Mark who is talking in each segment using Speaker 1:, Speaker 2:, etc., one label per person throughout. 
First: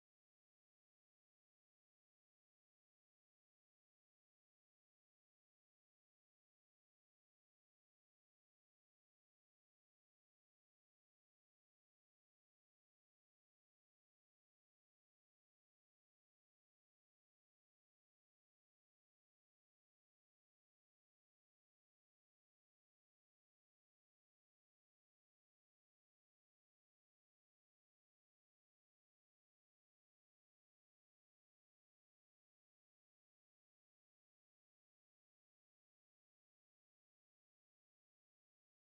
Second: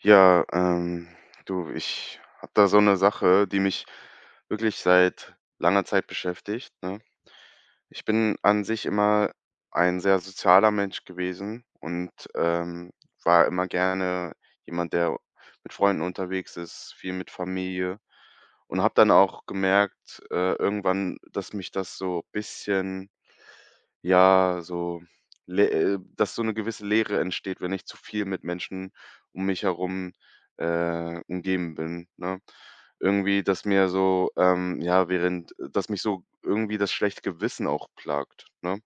Speaker 1: Ja, du, ich habe da so eine Sache, die mich wirklich seit langer Zeit beschäftigt, ne? Ich bin an sich immer ein sehr sozialer Mensch gewesen und, war immer gerne jemand, der mit Freunden unterwegs ist, viel mit Familie und habe dann auch gemerkt, irgendwann, dass mich das so ein bisschen ja, so, lä dass so eine gewisse Leere entsteht, wenn ich zu viel mit Menschen um mich herum, umgeben bin, ne? Irgendwie, dass mir so, ja, während dass mich so irgendwie das schlechte Gewissen auch plagt, ne?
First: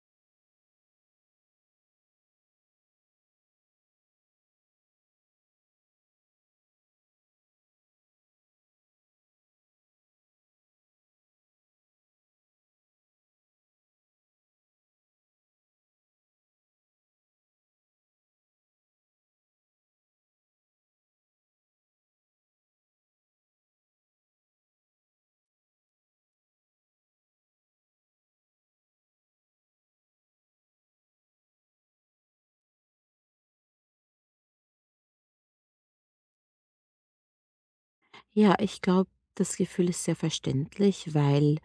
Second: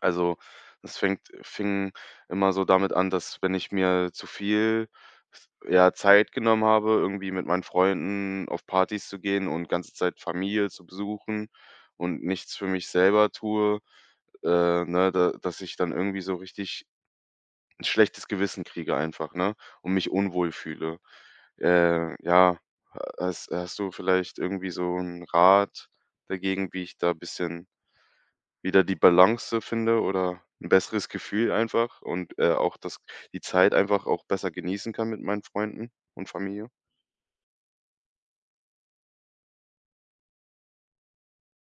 Speaker 1: Also, das fängt fing immer so damit an, dass wenn ich mir zu viel, ja, Zeit genommen habe, irgendwie mit meinen Freunden auf Partys zu gehen und ganze Zeit Familie zu besuchen und nichts für mich selber tue ne, da dass ich dann irgendwie so richtig ein schlechtes Gewissen kriege einfach, ne, und mich unwohl fühle. Ja, hast du vielleicht irgendwie so einen Rat dagegen, wie ich da ein bisschen wieder die Balance finde oder ein besseres Gefühl einfach und, auch das die Zeit einfach auch besser genießen kann mit meinen Freunden und Familie?
Speaker 2: Ja, ich glaube, das Gefühl ist sehr verständlich, weil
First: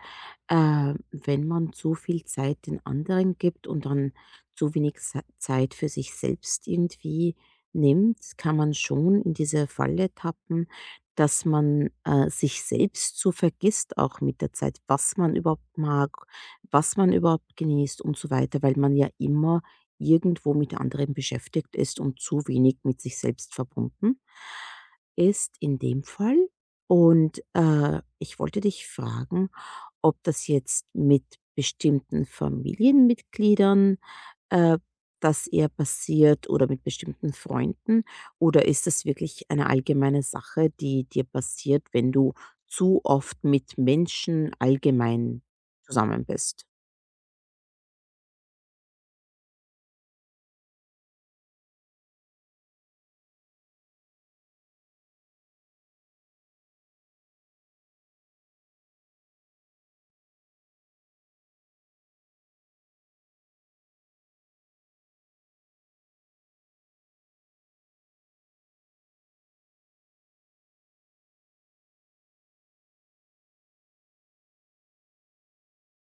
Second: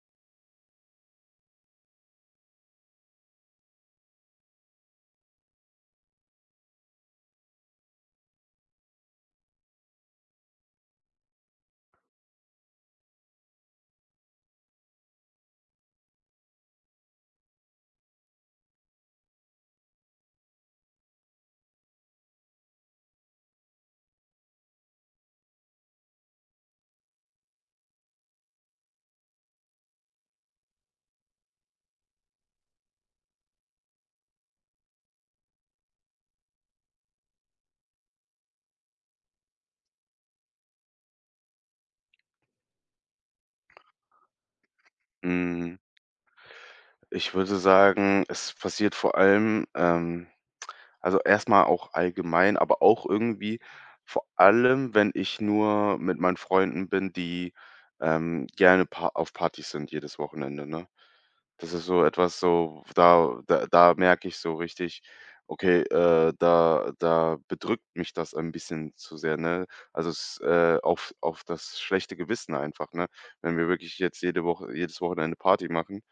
Speaker 2: wenn man zu viel Zeit den anderen gibt und dann zu wenig Zeit für sich selbst irgendwie nimmt, kann man schon in diese Falle tappen, dass man sich selbst so vergisst, auch mit der Zeit, was man überhaupt mag, was man überhaupt genießt und so weiter, weil man ja immer irgendwo mit anderen beschäftigt ist und zu wenig mit sich selbst verbunden ist in dem Fall. Und, ich wollte dich fragen, ob das jetzt mit bestimmten Familienmitgliedern, äh, das eher passiert oder mit bestimmten Freunden oder ist das wirklich eine allgemeine Sache, die dir passiert, wenn du zu oft mit Menschen allgemein
Speaker 1: Hm,
Speaker 2: zusammen bist?
Speaker 1: ich würde sagen, es passiert vor allem, also, erstmal auch allgemein, aber auch irgendwie vor allem, wenn ich nur mit meinen Freunden bin, die, gerne pa auf Partys sind jedes Wochenende, ne? Das ist so etwas so, da merke ich so richtig, okay, da bedrückt mich das ein bisschen zu sehr, ne? Also, es, auf das schlechte Gewissen einfach, ne? Wenn wir wirklich jetzt jede Woche jedes Wochenende Party machen,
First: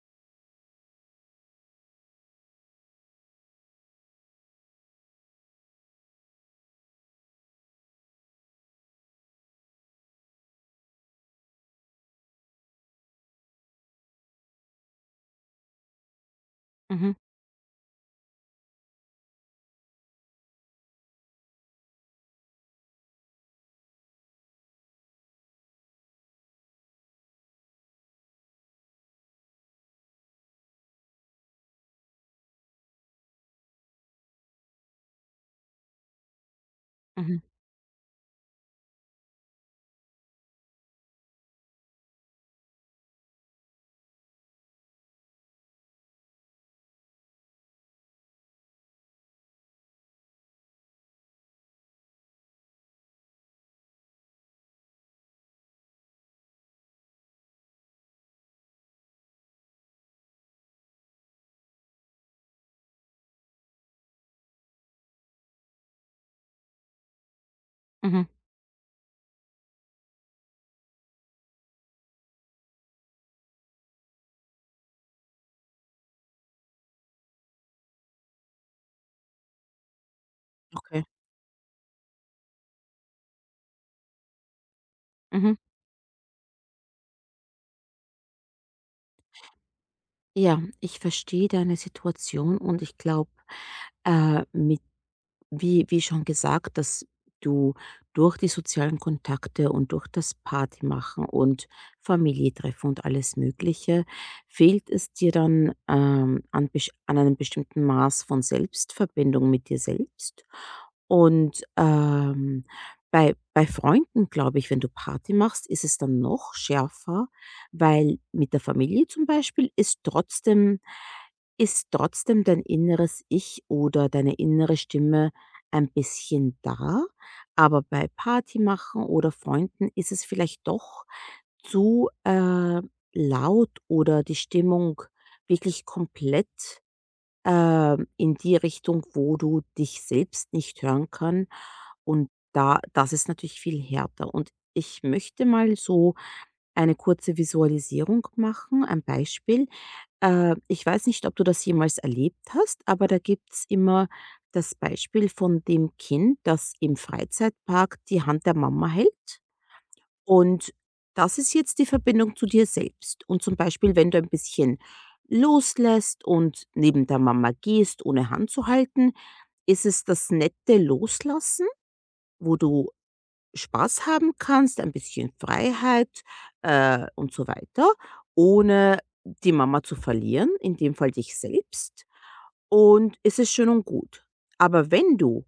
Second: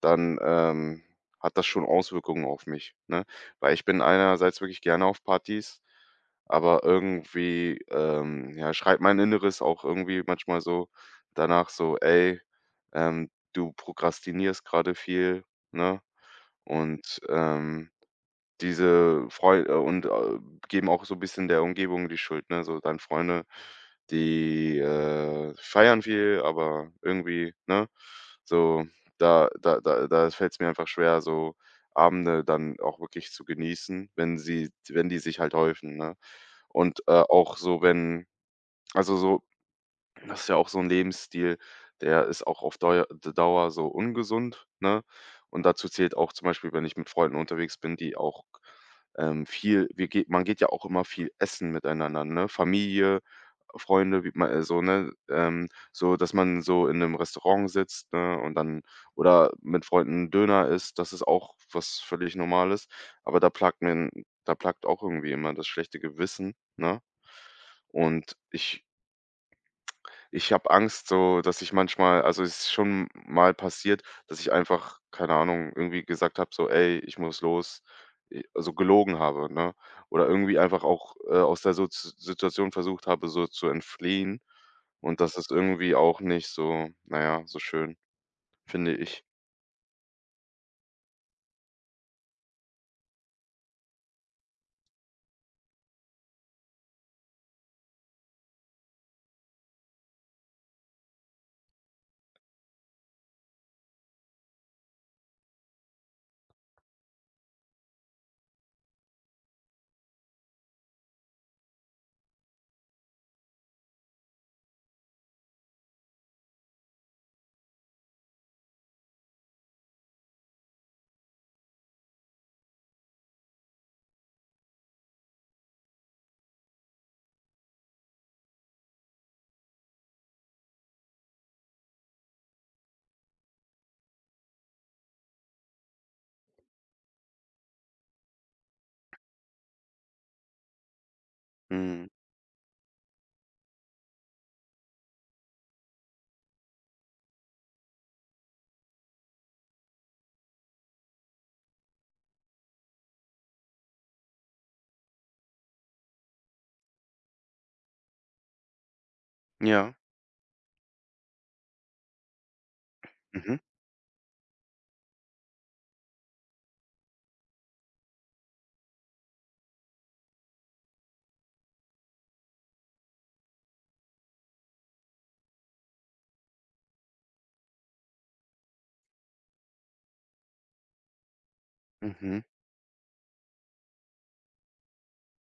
Speaker 1: dann, hat das schon Auswirkungen auf mich, ne? Weil ich bin einerseits wirklich gerne auf Partys, aber irgendwie, ja, schreit mein Inneres auch irgendwie manchmal so danach so: „Ey, du prokrastinierst gerade viel, ne?“
Speaker 2: Mhm,
Speaker 1: Und, diese Freu und, geben auch so 'n bisschen der Umgebung die Schuld, ne? So dann Freunde, die, feiern viel, aber irgendwie, ne? So, da fällt's mir einfach schwer, so Abende dann auch wirklich zu genießen, wenn die sich halt häufen, ne? Und,
Speaker 2: mhm,
Speaker 1: auch so, wenn also so das ist ja auch so 'n Lebensstil, der ist auch auf Deu Dauer so ungesund, ne? Und dazu zählt auch zum Beispiel, wenn ich mit Freunden unterwegs bin, die auch, viel wir ge man geht ja auch immer viel essen miteinander, ne? Familie, Freunde, wie man so, ne? So, dass man so in 'nem Restaurant sitzt, ne, und dann oder mit Freunden Döner isst, das ist auch was völlig Normales. Aber da plagt auch irgendwie immer das schlechte Gewissen, ne?
Speaker 2: mhm,
Speaker 1: Und ich habe Angst so, dass ich manchmal also, es ist schon mal passiert, dass ich einfach, keine Ahnung, irgendwie gesagt habe so: „Ey, ich muss los.“ also, gelogen habe, ne? Oder irgendwie einfach
Speaker 2: okay,
Speaker 1: auch, aus der Soz Situation versucht habe, so zu entfliehen. Und das ist
Speaker 2: mhm.
Speaker 1: irgendwie auch nicht so, naja, so schön, finde ich.
Speaker 2: Ja, ich verstehe deine Situation und ich glaube, mit wie schon gesagt, dass du durch die sozialen Kontakte und durch das Partymachen und Familientreffen und alles Mögliche, fehlt es dir dann, an besch an einem bestimmten Maß von Selbstverbindung mit dir selbst. Und, bei Freunden, glaube ich, wenn du Party machst, ist es dann noch schärfer, weil mit der Familie zum Beispiel ist trotzdem dein inneres Ich oder deine innere Stimme ein bisschen da, aber bei Party machen oder Freunden ist es vielleicht doch zu, laut oder die Stimmung wirklich komplett, in die Richtung, wo du dich selbst nicht hören kann,
Speaker 1: Mhm.
Speaker 2: und da, das ist natürlich viel härter, und ich möchte mal so eine kurze Visualisierung machen, ein Beispiel. Ich weiß nicht, ob du das jemals erlebt hast, aber da gibt's immer das Beispiel von dem Kind, das im Freizeitpark die Hand der Mama hält.
Speaker 1: Ja.
Speaker 2: Und das ist jetzt die Verbindung zu dir selbst. Und
Speaker 1: Mhm.
Speaker 2: zum Beispiel, wenn du ein bisschen loslässt und neben der Mama gehst, ohne Hand zu halten, ist es das nette Loslassen, wo du Spaß haben kannst, ein bisschen Freiheit, und so weiter, ohne die Mama zu verlieren, in dem Fall dich selbst.
Speaker 1: Mhm.
Speaker 2: Und es ist schön und gut. Aber wenn du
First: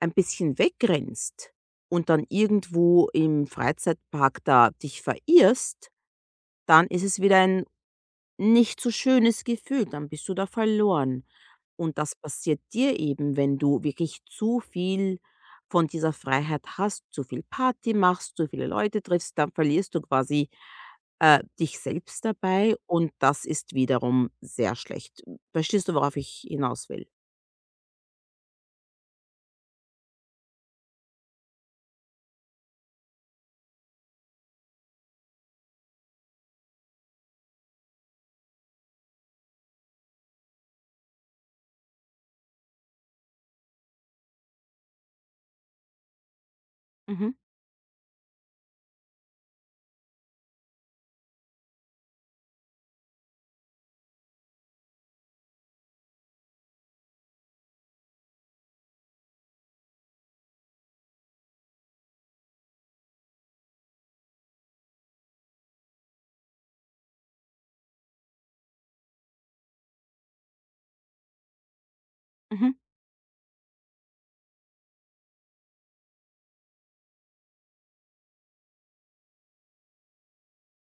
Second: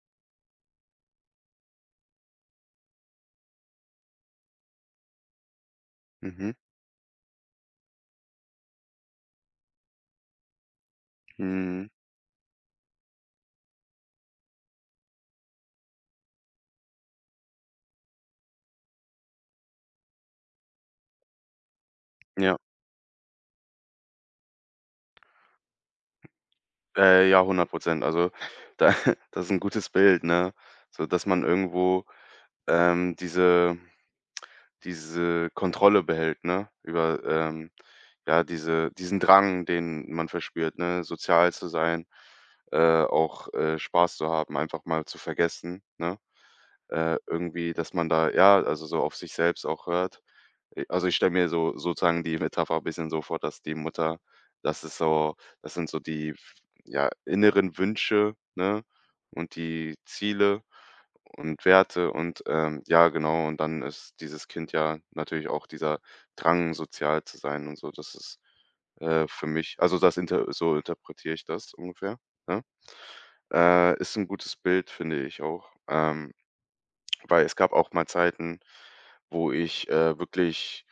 Speaker 2: ein bisschen wegrennst und dann irgendwo im Freizeitpark da dich verirrst,
Speaker 1: Mhm.
Speaker 2: dann ist es wieder ein nicht so schönes Gefühl, dann bist du da verloren.
Speaker 1: Mhm.
Speaker 2: Und das passiert dir eben, wenn du wirklich zu viel von dieser Freiheit hast, zu viel Party machst, zu viele Leute triffst, dann verlierst du quasi, dich selbst
Speaker 1: Ja.
Speaker 2: dabei, und das ist wiederum sehr schlecht. Verstehst du, worauf ich hinaus will?
Speaker 1: Ja, 100. Also, da das ist ein gutes Bild, ne? So, dass man irgendwo, ähm, diese diese Kontrolle behält, ne? Über, ja, diesen Drang, den man verspürt, ne? Sozial zu sein, auch, Spaß zu haben, einfach mal zu vergessen, ne?
Speaker 2: Mhm,
Speaker 1: Irgendwie, dass man da ja, also so auf sich selbst auch hört. Also, ich stelle mir so sozusagen die Metapher ein bisschen so vor, dass die Mutter das ist so das sind so die ja, inneren Wünsche, ne, und die Ziele und Werte und, ja, genau, und dann ist dieses Kind ja natürlich auch dieser Drang, sozial zu sein und so. Das ist, für mich also, das interpretiere ich das ungefähr, ne?
Speaker 2: mhm,
Speaker 1: Ist ein gutes Bild, finde ich auch. Weil es gab auch mal Zeiten, wo ich, wirklich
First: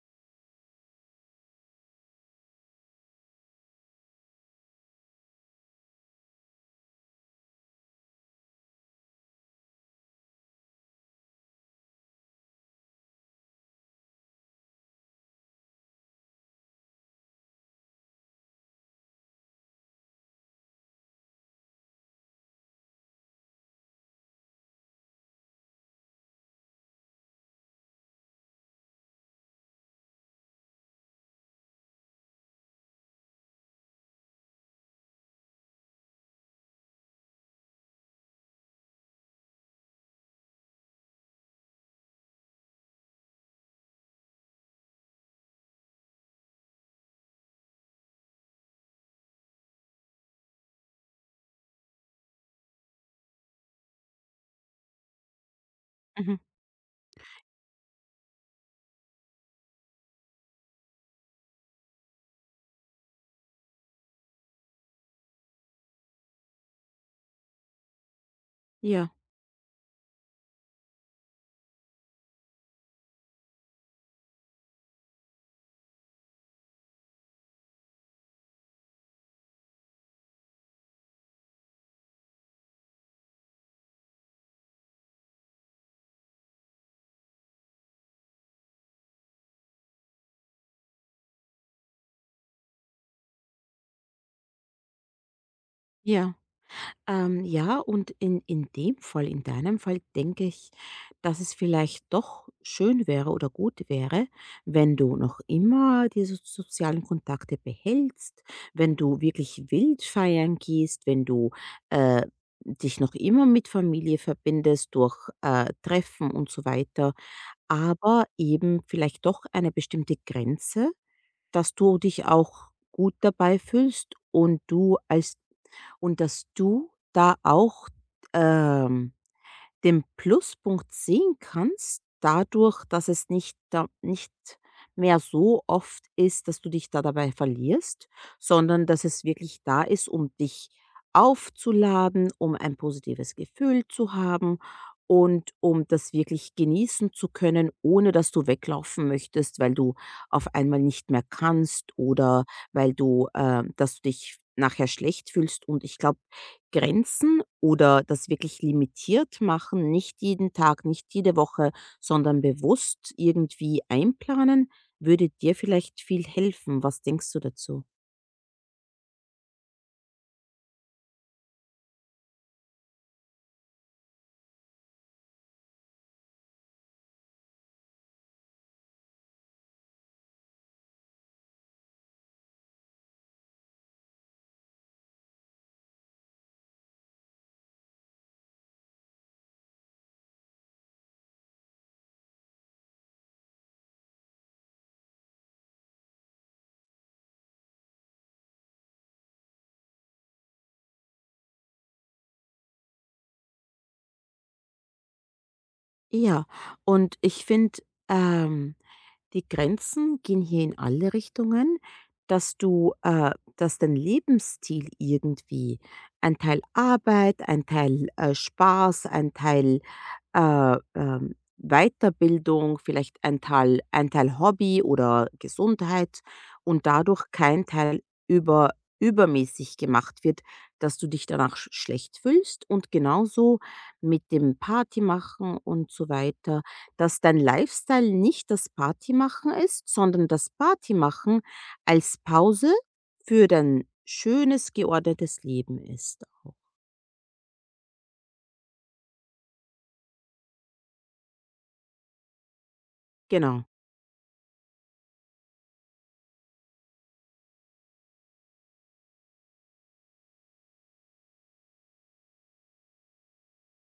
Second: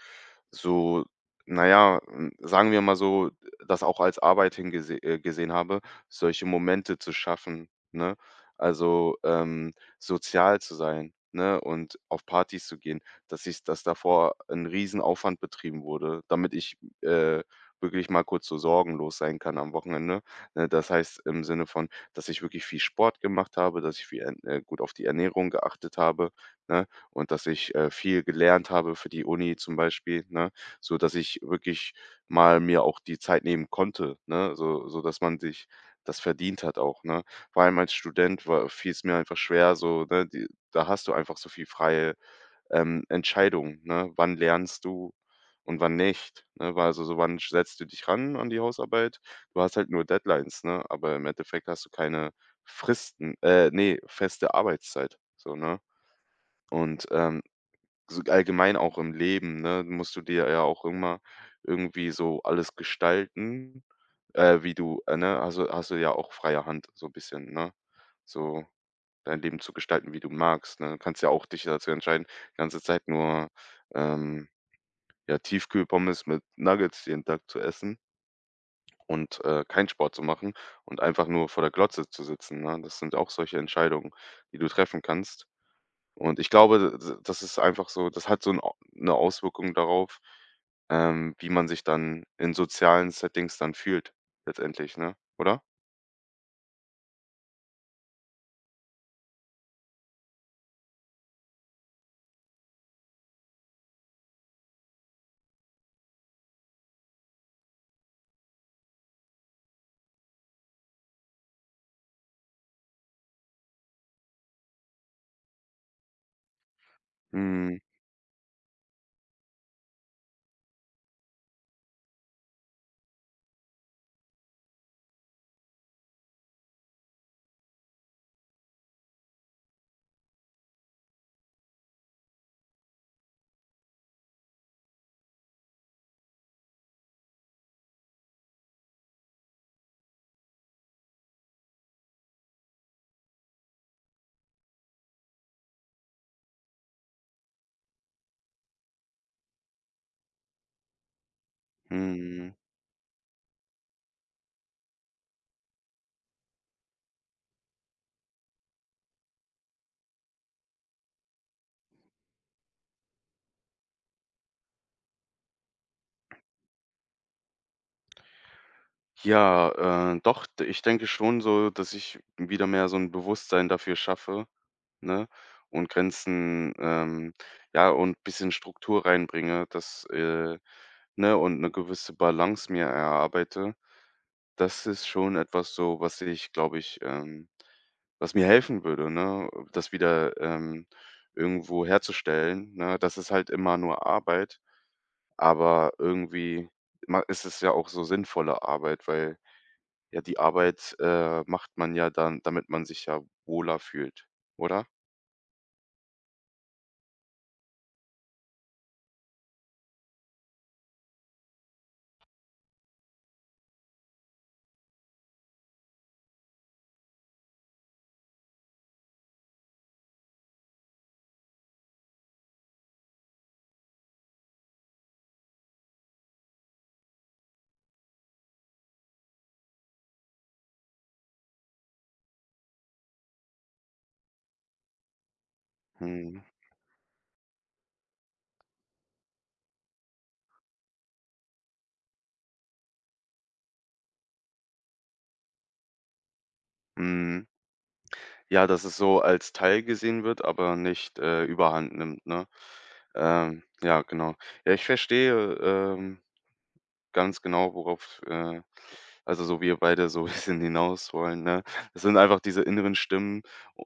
Speaker 1: so naja, ja, hm, sagen wir mal so, das auch als Arbeit hingese gesehen habe, solche Momente zu schaffen, ne? Also, sozial zu sein, ne, und auf Partys zu gehen, dass davor ein Riesenaufwand betrieben wurde, damit ich, äh, wirklich mal kurz so sorgenlos sein kann am Wochenende, ne? Das heißt, im Sinne von dass ich wirklich viel Sport gemacht habe, dass ich viel, gut auf die Ernährung geachtet habe, ne? Und dass ich viel gelernt habe für die Uni zum Beispiel, ne? So dass ich wirklich mal mir auch die Zeit nehmen konnte, ne? So, so dass man sich das verdient hat auch, ne? Vor allem als Student war, fiel es mir einfach schwer, so, ne? Die, da hast du einfach so viel freie Entscheidung, ne? Wann lernst du und wann nicht, ne? Weil also so wann setzt du dich ran an die Hausarbeit? Du hast halt nur Deadlines, ne? Aber im Endeffekt hast du keine Fristen, ne, feste Arbeitszeit, so, ne?
Speaker 2: mhm.
Speaker 1: Und, so allgemein auch im Leben, ne, musst du dir ja auch immer irgendwie so alles gestalten, wie du, ne also hast du ja auch freie Hand so ein bisschen, ne? So
Speaker 2: Ja,
Speaker 1: dein Leben zu gestalten, wie du magst, ne? Du kannst ja auch dich dazu entscheiden, die ganze Zeit nur, ähm, ja, Tiefkühlpommes mit Nuggets jeden Tag zu essen und, keinen Sport zu machen und einfach nur vor der Glotze zu sitzen, ne? Das sind auch solche Entscheidungen, die du treffen kannst. Und ich glaube, d d das ist einfach so das hat so 'n Au 'ne Auswirkung darauf, wie man sich dann in sozialen Settings dann fühlt letztendlich, ne, oder?
Speaker 2: ja. Ja, und in dem Fall, in deinem Fall, denke ich, dass es vielleicht doch schön wäre oder gut wäre, wenn du noch immer diese sozialen Kontakte behältst, wenn du wirklich wild feiern gehst, wenn du äh, dich noch immer mit Familie verbindest durch Treffen und so weiter,
Speaker 1: Mhm,
Speaker 2: aber eben vielleicht doch eine bestimmte Grenze, dass du dich auch gut dabei fühlst und du als und dass du da auch, ähm, den Pluspunkt sehen kannst, dadurch, dass es nicht mehr so oft ist, dass du dich da dabei verlierst, sondern dass es wirklich da ist, um dich aufzuladen, um ein positives Gefühl zu haben und um das wirklich genießen zu können, ohne dass du weglaufen möchtest, weil du auf einmal nicht mehr kannst oder
Speaker 1: mhm.
Speaker 2: weil du, dass du dich nachher schlecht fühlst. Und ich glaube, Grenzen oder das wirklich limitiert machen, nicht jeden Tag, nicht jede Woche, sondern bewusst irgendwie einplanen, würde dir vielleicht viel helfen. Was denkst du dazu?
Speaker 1: Ja, doch, d ich denke schon so, dass ich wieder mehr so ein Bewusstsein dafür schaffe, ne, und Grenzen, ja, und ein bisschen Struktur reinbringe, dass, ne, und eine gewisse Balance mir erarbeite. Das ist schon etwas so, was ich, glaube ich, was mir helfen würde, ne, das wieder, irgendwo herzustellen, ne? Das ist halt immer nur Arbeit, aber irgendwie ma ist es ja auch so sinnvolle Arbeit, weil ja, die Arbeit, macht man ja dann, damit man sich ja wohler fühlt, oder?
Speaker 2: Ja, und ich finde, ähm die Grenzen gehen hier in alle Richtungen, dass du, dass dein Lebensstil irgendwie ein Teil Arbeit, ein Teil, Spaß, ein Teil, Weiterbildung, vielleicht ein Teil Hobby oder Gesundheit und dadurch kein Teil übermäßig gemacht wird, dass du dich danach schlecht fühlst, und genauso mit dem Party machen und so
Speaker 1: Mhm.
Speaker 2: weiter, dass dein Lifestyle nicht das Partymachen ist, sondern das Partymachen als Pause für dein schönes, geordnetes Leben ist.
Speaker 1: Mhm. Ja, dass es so als Teil gesehen wird, aber nicht, überhand nimmt, ne?
Speaker 2: Genau.
Speaker 1: Ja, genau. Ja, ich verstehe, ähm ganz genau, worauf, also, so wir beide so ein bisschen hinaus wollen, ne? Es sind einfach diese inneren Stimmen,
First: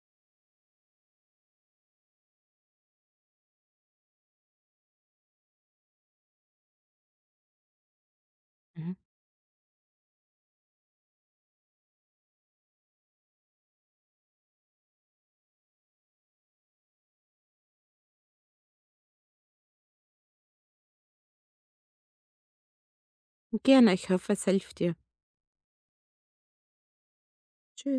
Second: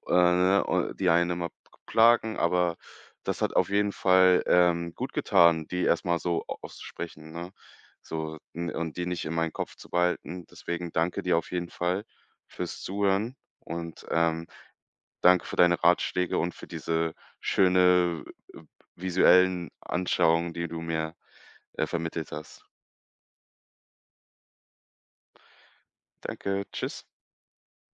Speaker 1: ne, o die einen immer plagen, aber das hat auf jeden Fall, gut getan, die erstmal so au auszusprechen, ne? So, n
Speaker 2: Mhm.
Speaker 1: und die nicht in meinen Kopf zu behalten. Deswegen danke dir auf jeden Fall fürs Zuhören und, danke für deine Ratschläge und für diese schöne, äh, visuellen Anschauungen, die du mir, vermittelt hast.
Speaker 2: Gerne, ich hoffe, es hilft dir.
Speaker 1: Danke, tschüss.
Speaker 2: Tschüss.